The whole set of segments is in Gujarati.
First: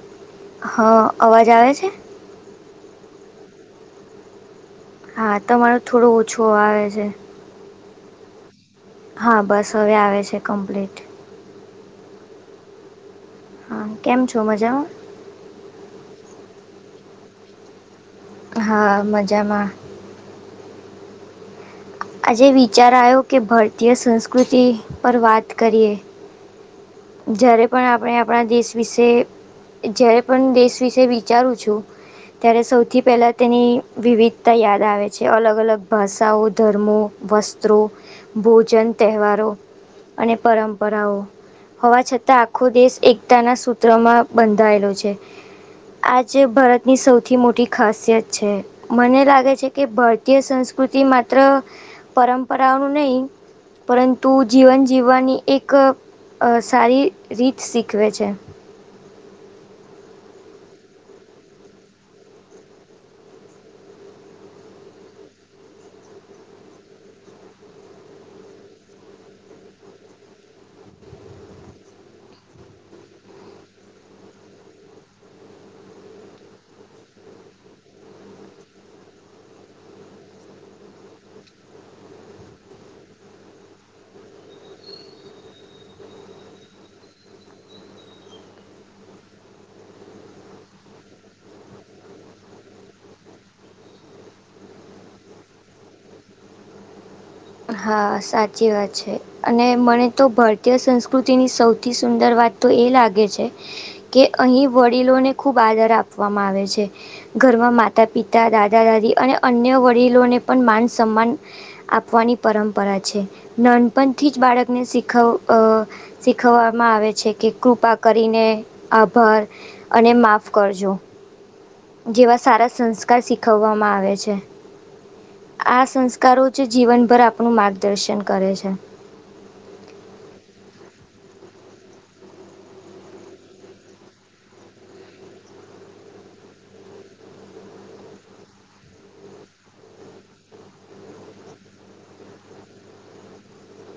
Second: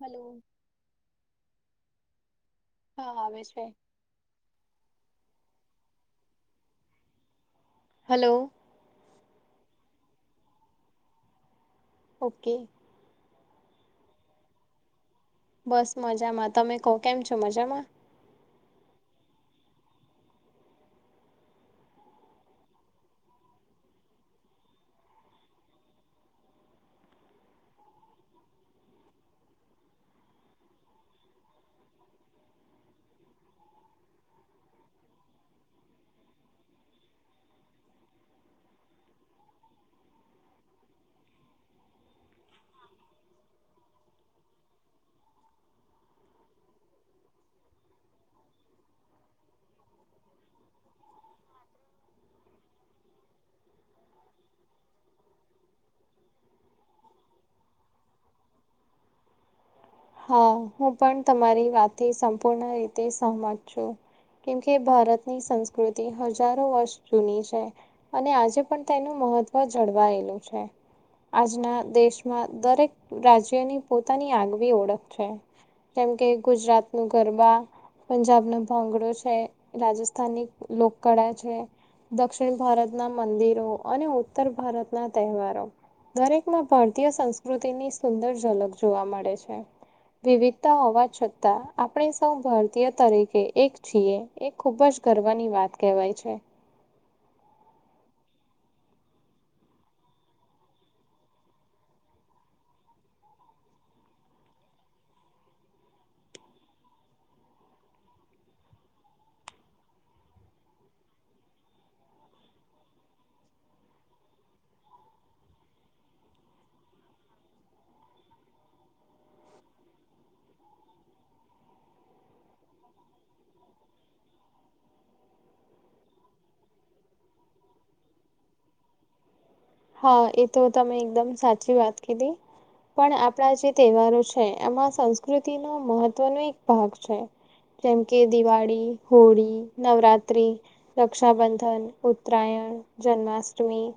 હલો. હા અવાજ આવે છે? હા આવે છે. હા તમારો થોડો ઓછો આવે છે. હલો. હા બસ હવે આવે છે કોમ્પલેટ. ઓકે. હા કેમ છો મજામાં? બસ મજામાં. તમે કહો કેમ છો મજામાં? હા મજામાં. આજે વિચાર આવ્યો કે ભારતીય સંસ્કૃતિ પર વાત કરીએ. જ્યારે પણ આપણે આપણા દેશ વિશે જ્યારે પણ દેશ વિશે વિચારું છું ત્યારે સૌથી પહેલાં તેની વિવિધતા યાદ આવે છે, અલગ-અલગ ભાષાઓ, ધર્મો, વસ્ત્રો, ભોજન, તહેવારો અને પરંપરાઓ હોવા છતાં આખો દેશ એકતાના સૂત્રમાં બંધાયેલો છે. આજે ભરતની સૌથી મોટી ખાસિયત છે. મને લાગે છે કે ભરતીય સંસ્કૃતિ માત્ર પરંપરાઓનું નહીં પરતું જીવન જીવવાની એક સારી રીત શીખવે છે. હા, હું પણ તમારી વાતે સંપૂર્ણ રીતે સહમત છું. કેમ કે ભારતની સંસ્કૃતિ હજારો વર્ષ જૂની છે. અને આજે પણ તેનું મહત્વ જળવાયેલું છે. આજના દેશમાં દરેક રાજ્યની પોતાની આગવી ઓળખ છે. જેમ કે ગુજરાતનું ગરબા, પંજાબનો ભાંગડો છે, રાજસ્થાનની લોકકળા છે, દક્ષિણ ભારતનાં મંદિરો અને ઉત્તર ભારતના તહેવારો. દરેકમાં ભારતીય સંસ્કૃતિની સુંદર ઝલક જોવા મળે છે. વિવિધતા હોવા છતાં આપણે સૌ ભારતીય તરીકે એક છીએ. એ ખૂબ જ ગર્વની વાત કહેવાય છે. હા, સાચી વાત છે અને મને તો ભારતીય સંસ્કૃતિની સૌથી સુંદર વાત તો એ લાગે છે કે અહીં વડીલોને ખૂબ આદર આપવામાં આવે છે. ઘરમાં માતા-પિતા, દાદા-દાદી અને અન્ય વડીલોને પણ માન-સન્માન આપવાની પરંપરા છે. નાનપણથી જ બાળકને શીખવ અ શીખવવામાં આવે છે કે કૃપા કરીને, આભાર અને માફ કરજો. જેવા સારા સંસ્કાર શીખવવામાં આવે છે. આ સંસ્કારો જ જીવનભર આપનું માર્ગદર્શન છે. હા, એતો તમે એકદમ સાચી વાત કીધી. પણ આપણા જે તહેવારો છે, એમાં સંસ્કૃતિનો મહત્વનો એક ભાગ છે. કેમ કે દિવાળી, હોળી, નવરાત્રિ આપણા જે તહેવારો છે, એમાં સંસ્કૃતિનો મહત્વનો એક ભાગ છે. રક્ષાબંધન, ઉત્તરાયણ, જન્માષ્ટમી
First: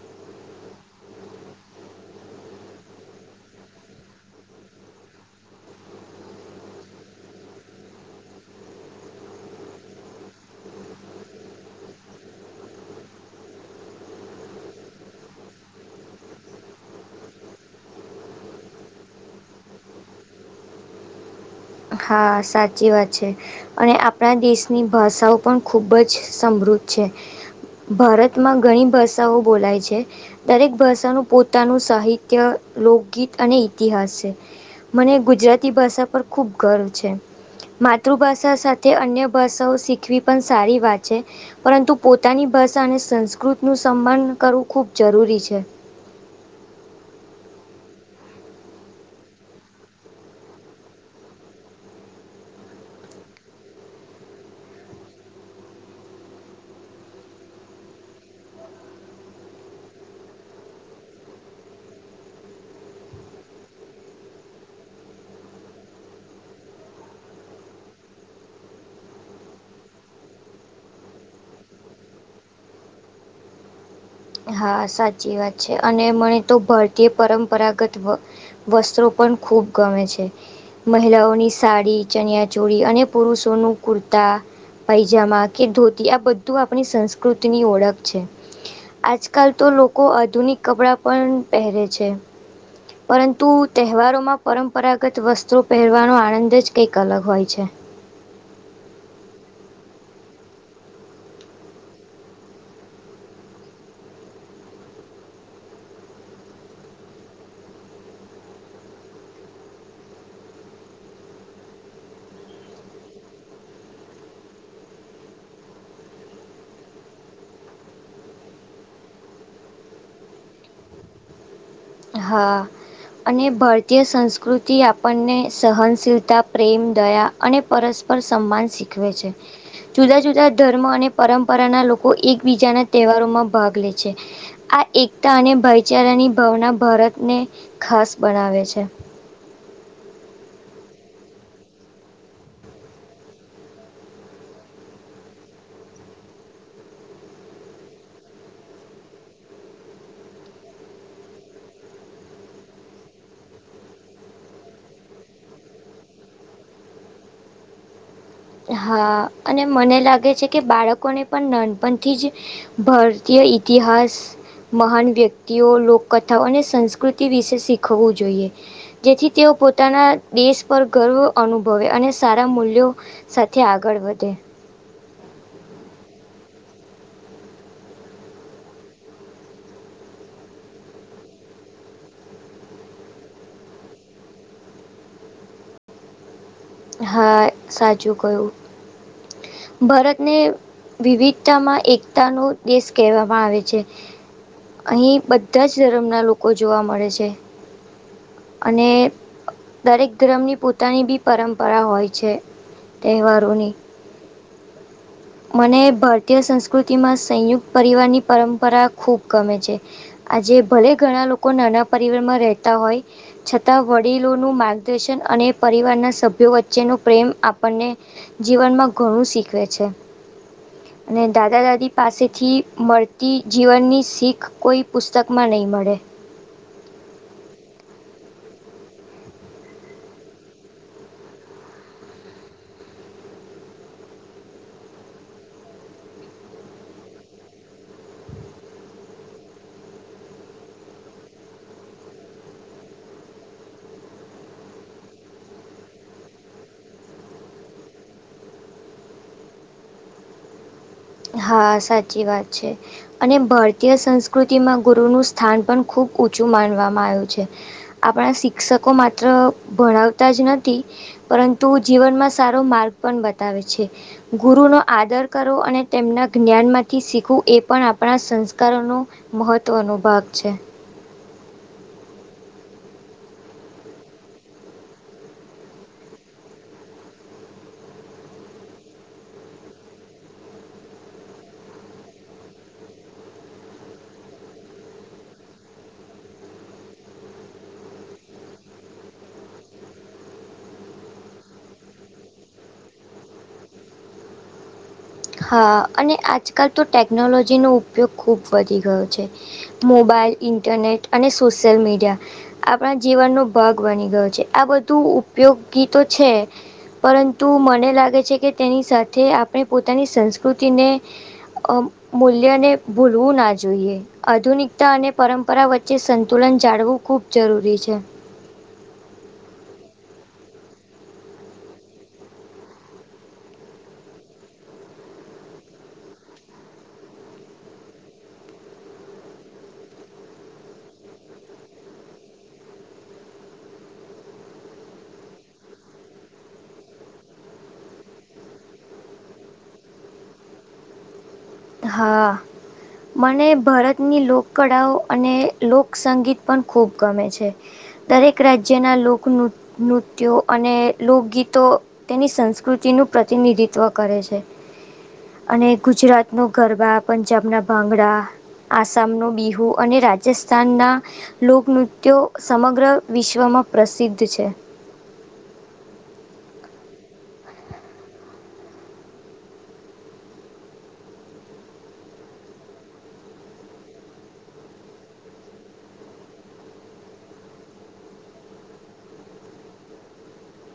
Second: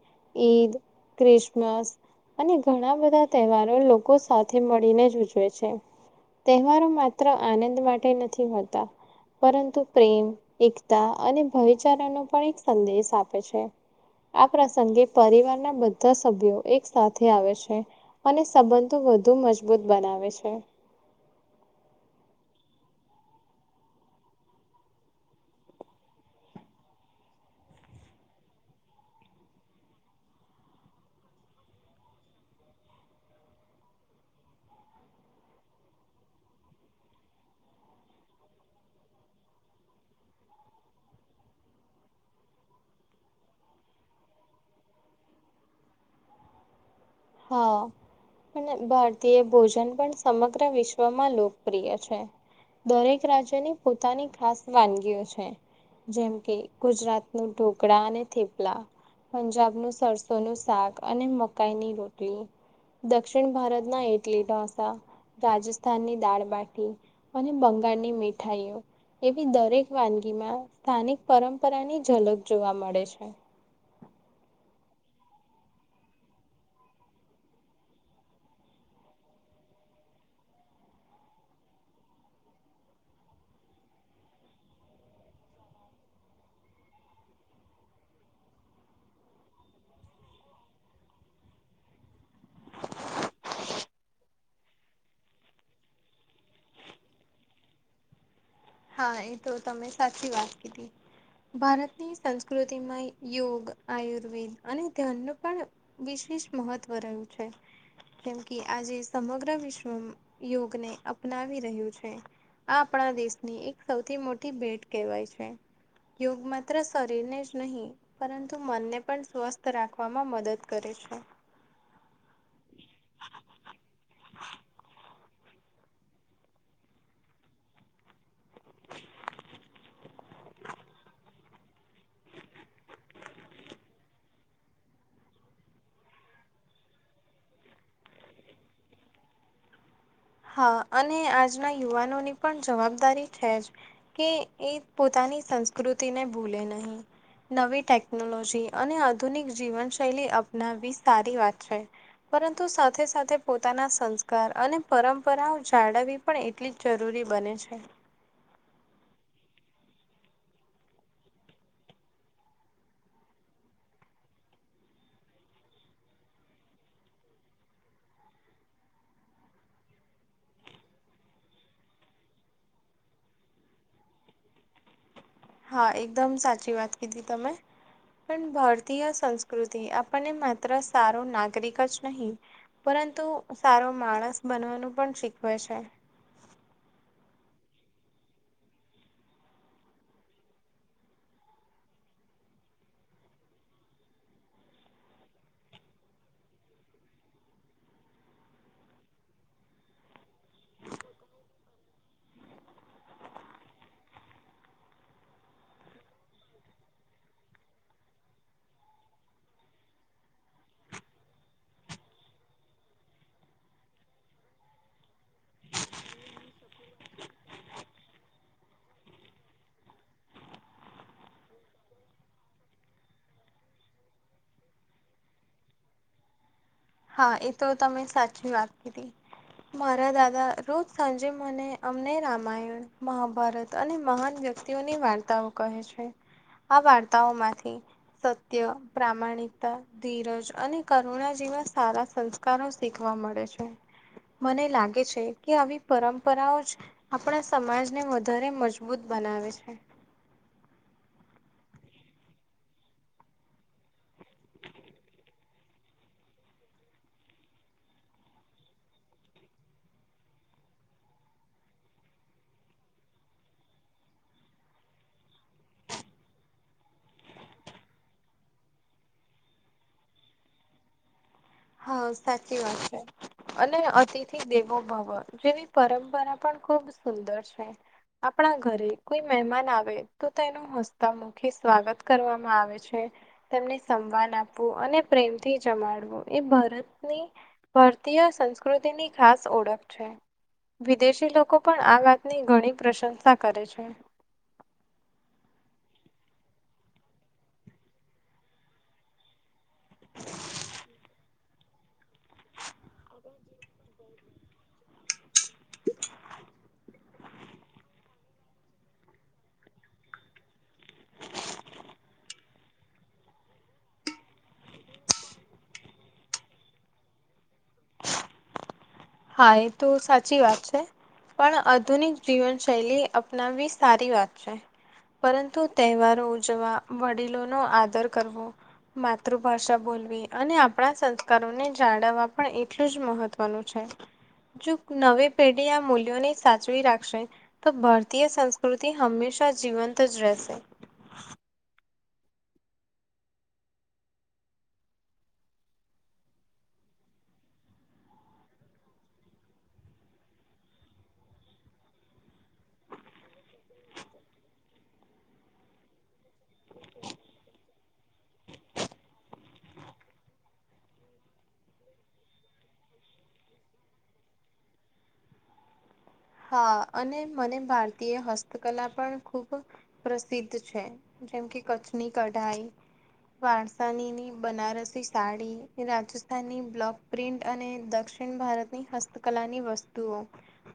ઈદ, ક્રિસમસ અને ઘણા બધા તહેવારો લોકો સાથે મળીને જ ઉજવે છે. તહેવારો માત્ર આનંદ માટે નથી હોતા પરંતુ પ્રેમ, એકતા અને ભાઈચારાનો પણ એક સંદેશ આપે છે. આ પ્રસંગે પરિવારના બધા સભ્યો એક સાથે આવે છે, અને સંબંધો વધુ મજબૂત બનાવે છે. હા, સાચી વાત છે. અને આપણા દેશની ભાષાઓ પણ ખૂબ જ સમૃદ્ધ છે. ભારતમાં ઘણી ભાષાઓ બોલાય છે. દરેક ભાષાનું પોતાનું સાહિત્ય, લોકગીત અને ઈતિહાસ છે. મને ગુજરાતી ભાષા પર ખૂબ ગર્વ છે. માતૃભાષા સાથે અન્ય ભાષાઓ શીખવી પણ સારી વાત છે. પરંતુ પોતાની ભાષા અને સંસ્કૃતિનું સન્માન કરવું ખૂબ જરૂરી છે. હા.. અને ભારતીય ભોજન પણ સમગ્ર વિશ્વમાં લોકપ્રિય છે. દરેક રાજ્યની પોતાની ખાસ વાનગીઓ છે. જેમ કે ગુજરાતનાં ઢોકળાં અને થેપલાં, પંજાબનું સરસોનું શાક અને મકાઈ ની રોટલી, [inaudible] દક્ષિણ ભારતના ઇડલી, ઢોસા, રાજસ્થાનની દાળ-બાટી અને બંગાળની મીઠાઈઓ, એવી દરેક વાનગીઓમાં સ્થાનિક પરંપરાની ઝલક જોવા મળે છે. હા, સાચી વાત છે અને મને તો ભારતીય પરંપરાગત વસ્ત્રો પણ ખૂબ ગમે છે. મહિલાઓની સાડી, ચનિયા ચોળી અને પુરુષોના કુર્તા પાયજામા કે ધોતી આ બધું આપણી સંસ્કૃતિની ઓળખ છે આજ કાલ તો લોકો આધુનિક કપડાં પણ પહેરે છે. પરંતુ તહેવારોમાં પરંપરાગત વસ્ત્રો પહેરવાનો આનંદ જ કંઈક અલગ હોય છે. હા, એ તો તમે સાચી વાત કીધી. ભારતની સંસ્કૃતિમાં યોગ, આયુર્વેદ અને ધર્મ પણ વિશેષ મહત્વ રહ્યું છે. જેમ કે આજે સમગ્ર વિશ્વ યોગને અપનાવી રહ્યું છે. આ આપણા દેશની એક સૌથી મોટી ભેટ કહેવાય છે. યોગ માત્ર શરીરને જ નહીં પરંતુ મનને પણ સ્વસ્થ રાખવામાં મદદ કરે છે. હા... અને ભારતીય સંસ્કૃતિ આપણને સહનશીલતા, પ્રેમ, દયા અને પરસ પર સન્માન શીખવે છે. જુદા જુદા ધર્મ અને પરંપરાના લોકો એકબીજાના તહેવારોમાં ભાગ લે છે. આ એકતા અને ભાઈચારાની ભાવના ભારતને ખાસ બનાવે છે. હા અને આજના યુવાનોની પણ જવાબદારી છે જ કે એ પોતાની સંસ્કૃતિને ભૂલે નહીં. નવી ટેકનોલોજી અને આધુનિક જીવનશૈલી અપનાવવી સારી વાત છે. પરંતુ સાથે- સાથે પોતાના સંસ્કાર અને પરંપરાઓ જાળવવી પણ એટલી જ જરૂરી બને છે. હા. અને મને લાગે છે કે બાળકોને પન નાનપનથી જ ભરતીય ઇતિહાસ મહાન વ્યકિતઓ, લોકકથાઓ અને સંસ્કૃતિ વિશે શીખવવું જોઈએ. જેથી તેઓ પોતાના દેશ પર ગર્વ અનુભવે. અને સારા મૂલ્યો સાથે આગળ વધે. હા એકદમ સાચી વાત કીધી તમે. પણ ભારતીય સંસ્કૃતિ આપણને માત્ર સારો નાગરિક જ નહીં પરંતુ સારો માણસ બનવાનું પણ શીખવે છે. હા. સાચું કહ્યું. ભરતને વિવિધતામાં એકતાનો દેશ કહેવામાં આવે છે. અહીં બધા જ ધર્મના લોકો જોવા મળે છે. અને દરેક ધર્મની પોતાની બી પરંપરા હોય છે તહેવારોની. મને ભરતીય સંસ્કૃતિમાં સંયુક્ત પરિવારની પરંપરા ખૂબ ગમે છે. આજે ભલે ઘણા લોકો નાના પરીવારમાં રહેતા હોય છતાં વડીલોનું માર્ગદર્શન અને પરિવારના સભ્યો વચ્ચે નો પ્રેમ આપણને જીવનમાં ઘણું શીખવે છે. અને દાદા-દાદી પાસેથી મળતી જીવનની શીખ કોઈ પુસ્તકમાં નહીં મળે. હા એ તો તમે સાચી વાત કીધી. મારા દાદા રોજ સાંજે મને અમને રામાયણ મહાભારત અને મહાન વ્યક્તિઓની વાર્તાઓ કહે છે. આ વાર્તાઓ માંથી સત્ય, પ્રામાણિકતા, ધીરજ અને કરુણા જેવા સારા સંસ્કારો શીખવા મળે છે. મને લાગે છે કે આવી પરંપરાઓ જ આપણા સમાજને વધારે મજબૂત બનાવે છે. હા, સાચી વાત છે. અને ભારતીય સંસ્કૃતિમાં ગુરુનું સ્થાન પણ ખૂબ ઊંચું માનવામાં આયું છે. આપણા શિક્ષકો માત્ર ભણાવતા જ નથી પરંતુ જીવનમાં સારો માર્ગ પણ બતાવે છે. ગુરુનો આદર કરવો, અને તેમના જ્ઞાનમાંથી શીખવું એ પણ આપણા સંસ્કારોનો મહત્ત્વનો ભાગ છે. હાવ, સાચી વાત છે. અને અતિથિ દેવો ભવ જેવી પરંપરા પણ ખુબ સુંદર છે. આપણા ઘરે કોઈ મહેમાન આવે તો તેનું હસતા મોં થી સ્વાગત કરવામાં આવે છે, તેમને સંવાન આપવું અને પ્રેમથી જમાડવો. એ ભારતની ભારતીય સંસ્કૃતિની ખાસ ઓળખ છે. વિદેશી લોકો પણ આ વાતની ઘણી પ્રશંસા કરે છે. હા. અને આજકાલ તો ટેકનોલોજીનો ઉપયોગ ખૂબ વધી ગયો છે. મોબાઈલ, ઇન્ટરનેટ અને સોશિયલ મીડિયા આપણા જીવનનો ભાગ બની ગયો છે. આ બધું ઉપયોગી તો છે, પરંતુ મને લાગે છે કે તેની સાથે આપણે પોત તાની સંસ્કૃતિને અમ્મ મૂલ્યને ભૂલવું ના જોઈએ. આધુનિકતા અને પરંપરા વચ્ચે સંતુલન જાળવું ખૂબ જરૂરી છે. હા, એ તો સાચી વાત છે. પણ આધુનિક જીવનશૈલી અપનાવવી સારી વાત છે. પરંતુ તહેવારો ઉજવવા, વડીલોનો આદર કરવો માતૃભાષા બોલવી, અને આપણા સંસ્કારોને જાળવવા પણ એટલું જ મહત્ત્વનું છે. જોક નવી પેઢી આ મૂલ્યોને સાચવી રાખશે તો ભારતીય સંસ્કૃતિ હંમેશા જીવંત જ રહેશે. હા. મને ભરતની લોકકળાઓ અને લોકસંગીત પણ ખૂબ ગમે છે. દરેક રાજ્યના લોક નૃ નૃત્યો અને લોકગીતો તેની સંસ્કૃતિ નું પ્રતિનિધિત્વ કરે છે. અને ગુજરાત નું ગરબા, પંજાબના ભાંગડા, આસામનું બિહુ અને રાજ જસ્થાનનાં લોકનૃત્યો સમગ્ર વિશ્વમાં પ્રસિદ્ધ છે. હા. અને મને ભારતીય હસ્તકલા પણ ખૂબ પ્રસિદ્ધ છે. જેમ કે કચ્છની કઢાઈ વારસાનીની બનારસી સાડી, રાજસ્થાનની બ્લોક પ્રિન્ટ અને દક્ષિણ ભારતની હસ્તકલાની વસ્તુઓ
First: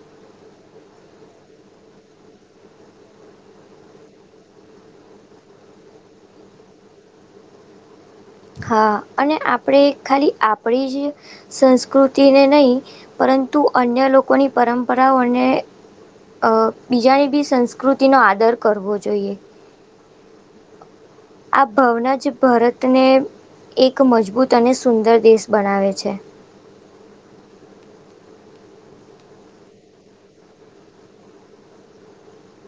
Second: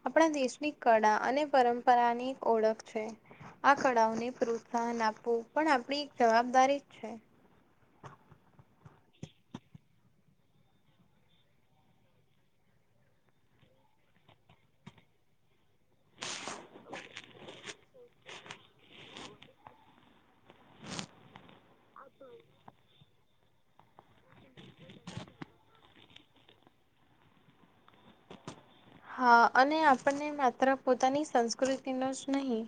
આપણા દેશની કળા અને પરંપરાની એક ઓળખ છે. આ કળાઓને પ્રોત્સાહન આપવું પણ આપણી એક જવાબદારી જ છે. હા. અને આપણે ખાલી આપણી જ સંસ્કૃતિને નહીં, પરંતુ અન્ય લોકોની પરંપરાઓને અહ બીજાની બી સંસ્કૃતિ નો આદર કરવો જોઈએ. આ ભવના જ ભરતને એક મજબૂત અને સુંદર દેશ બનાવે છે. હા. અને આપણને માત્ર પોતાની સંસ્કૃતિનું જ નહીં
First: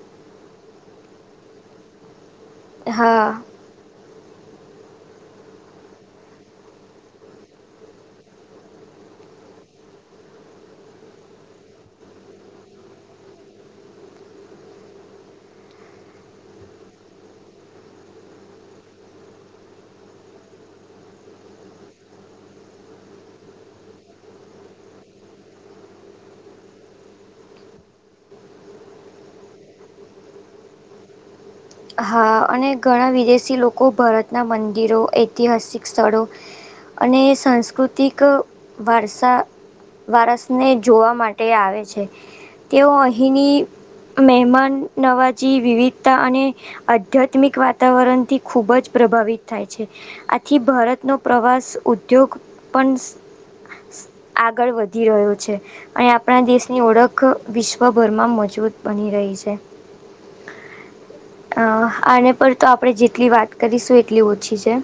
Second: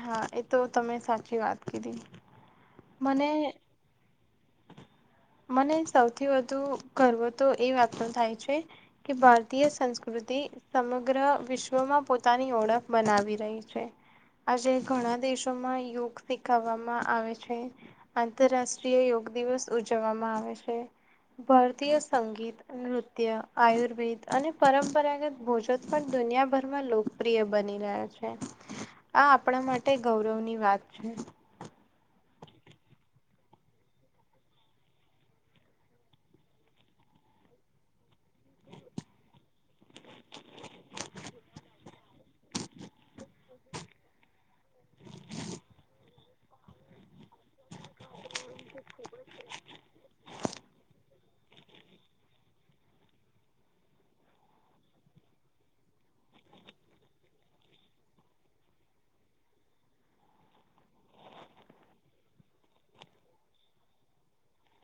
હા. એ તો તમે સાચી વાત કીધી. હા મને મને સૌથી વધુ ગર્વ તો એ વાતનો થાય છે કે ભારતીય સંસ્કૃતિ સમગ્ર વિશ્વમાં પોતાની ઓળખ બનાવી રહી છે. આજે ઘણા દેશોમાં યોગ શીખાવવામાં આવે છે આંતરરાષ્ટ્રીય યોગ દિવસ ઉજવવામાં આવે છે. ભરતીય સંગીત, નૃત્ય, આયુર્વેદ અને પરંપરાગત ભોજન પણ દુનિયાભરમાં લોકપ્રિય બની રહ્યા છે. આ આપણા માટે ગૌરવની વાત છે. હા. અને ઘણા વિદેશી લોકો ભારતના મંદિરો, ઐતિહાસિક સ્થળો અને સાંસ્કૃતિક વારસા વારસને જોવા માટે આવે છે. તેઓ અહીંની મહેમાન નવાજી વિવિધતા અને આધ્યાત્મિક વાતાવરણ થી ખુબ જ પ્રભાવિત થાય છે. આથી ભારતનો પ્રવાસ ઉદ્યોગ પન આગળ વધી રહ્યો છે. અહીં આપણા દેશની ઓળખ વિશ્વભરમાં મજબૂત બની રહી છે. અહ આને પર તો આપણે જેટલી વાત કરીશું એટલી ઓછી છે.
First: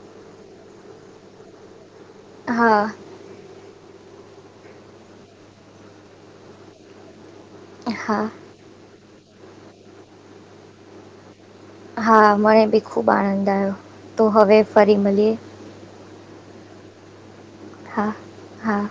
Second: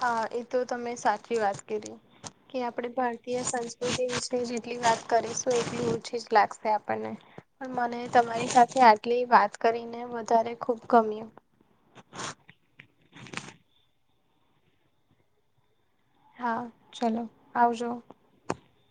હા. એ તો તમે સાચી વાત કીધી, કે હા આપણી ભારતીય સંસ્ કૃતિ વિશે જેટલી વાત કરીશું એટલી ઓછી જ લાગશે આપણને. પન મને હા તમારી સાથે આટલી વાત કરીને વધારે ખૂબ ગમ્યું. હા મને બી ખૂબ આનંદ આયો. તો હવે ફરી મલીએ. હા ચલો. આવજો હા હા,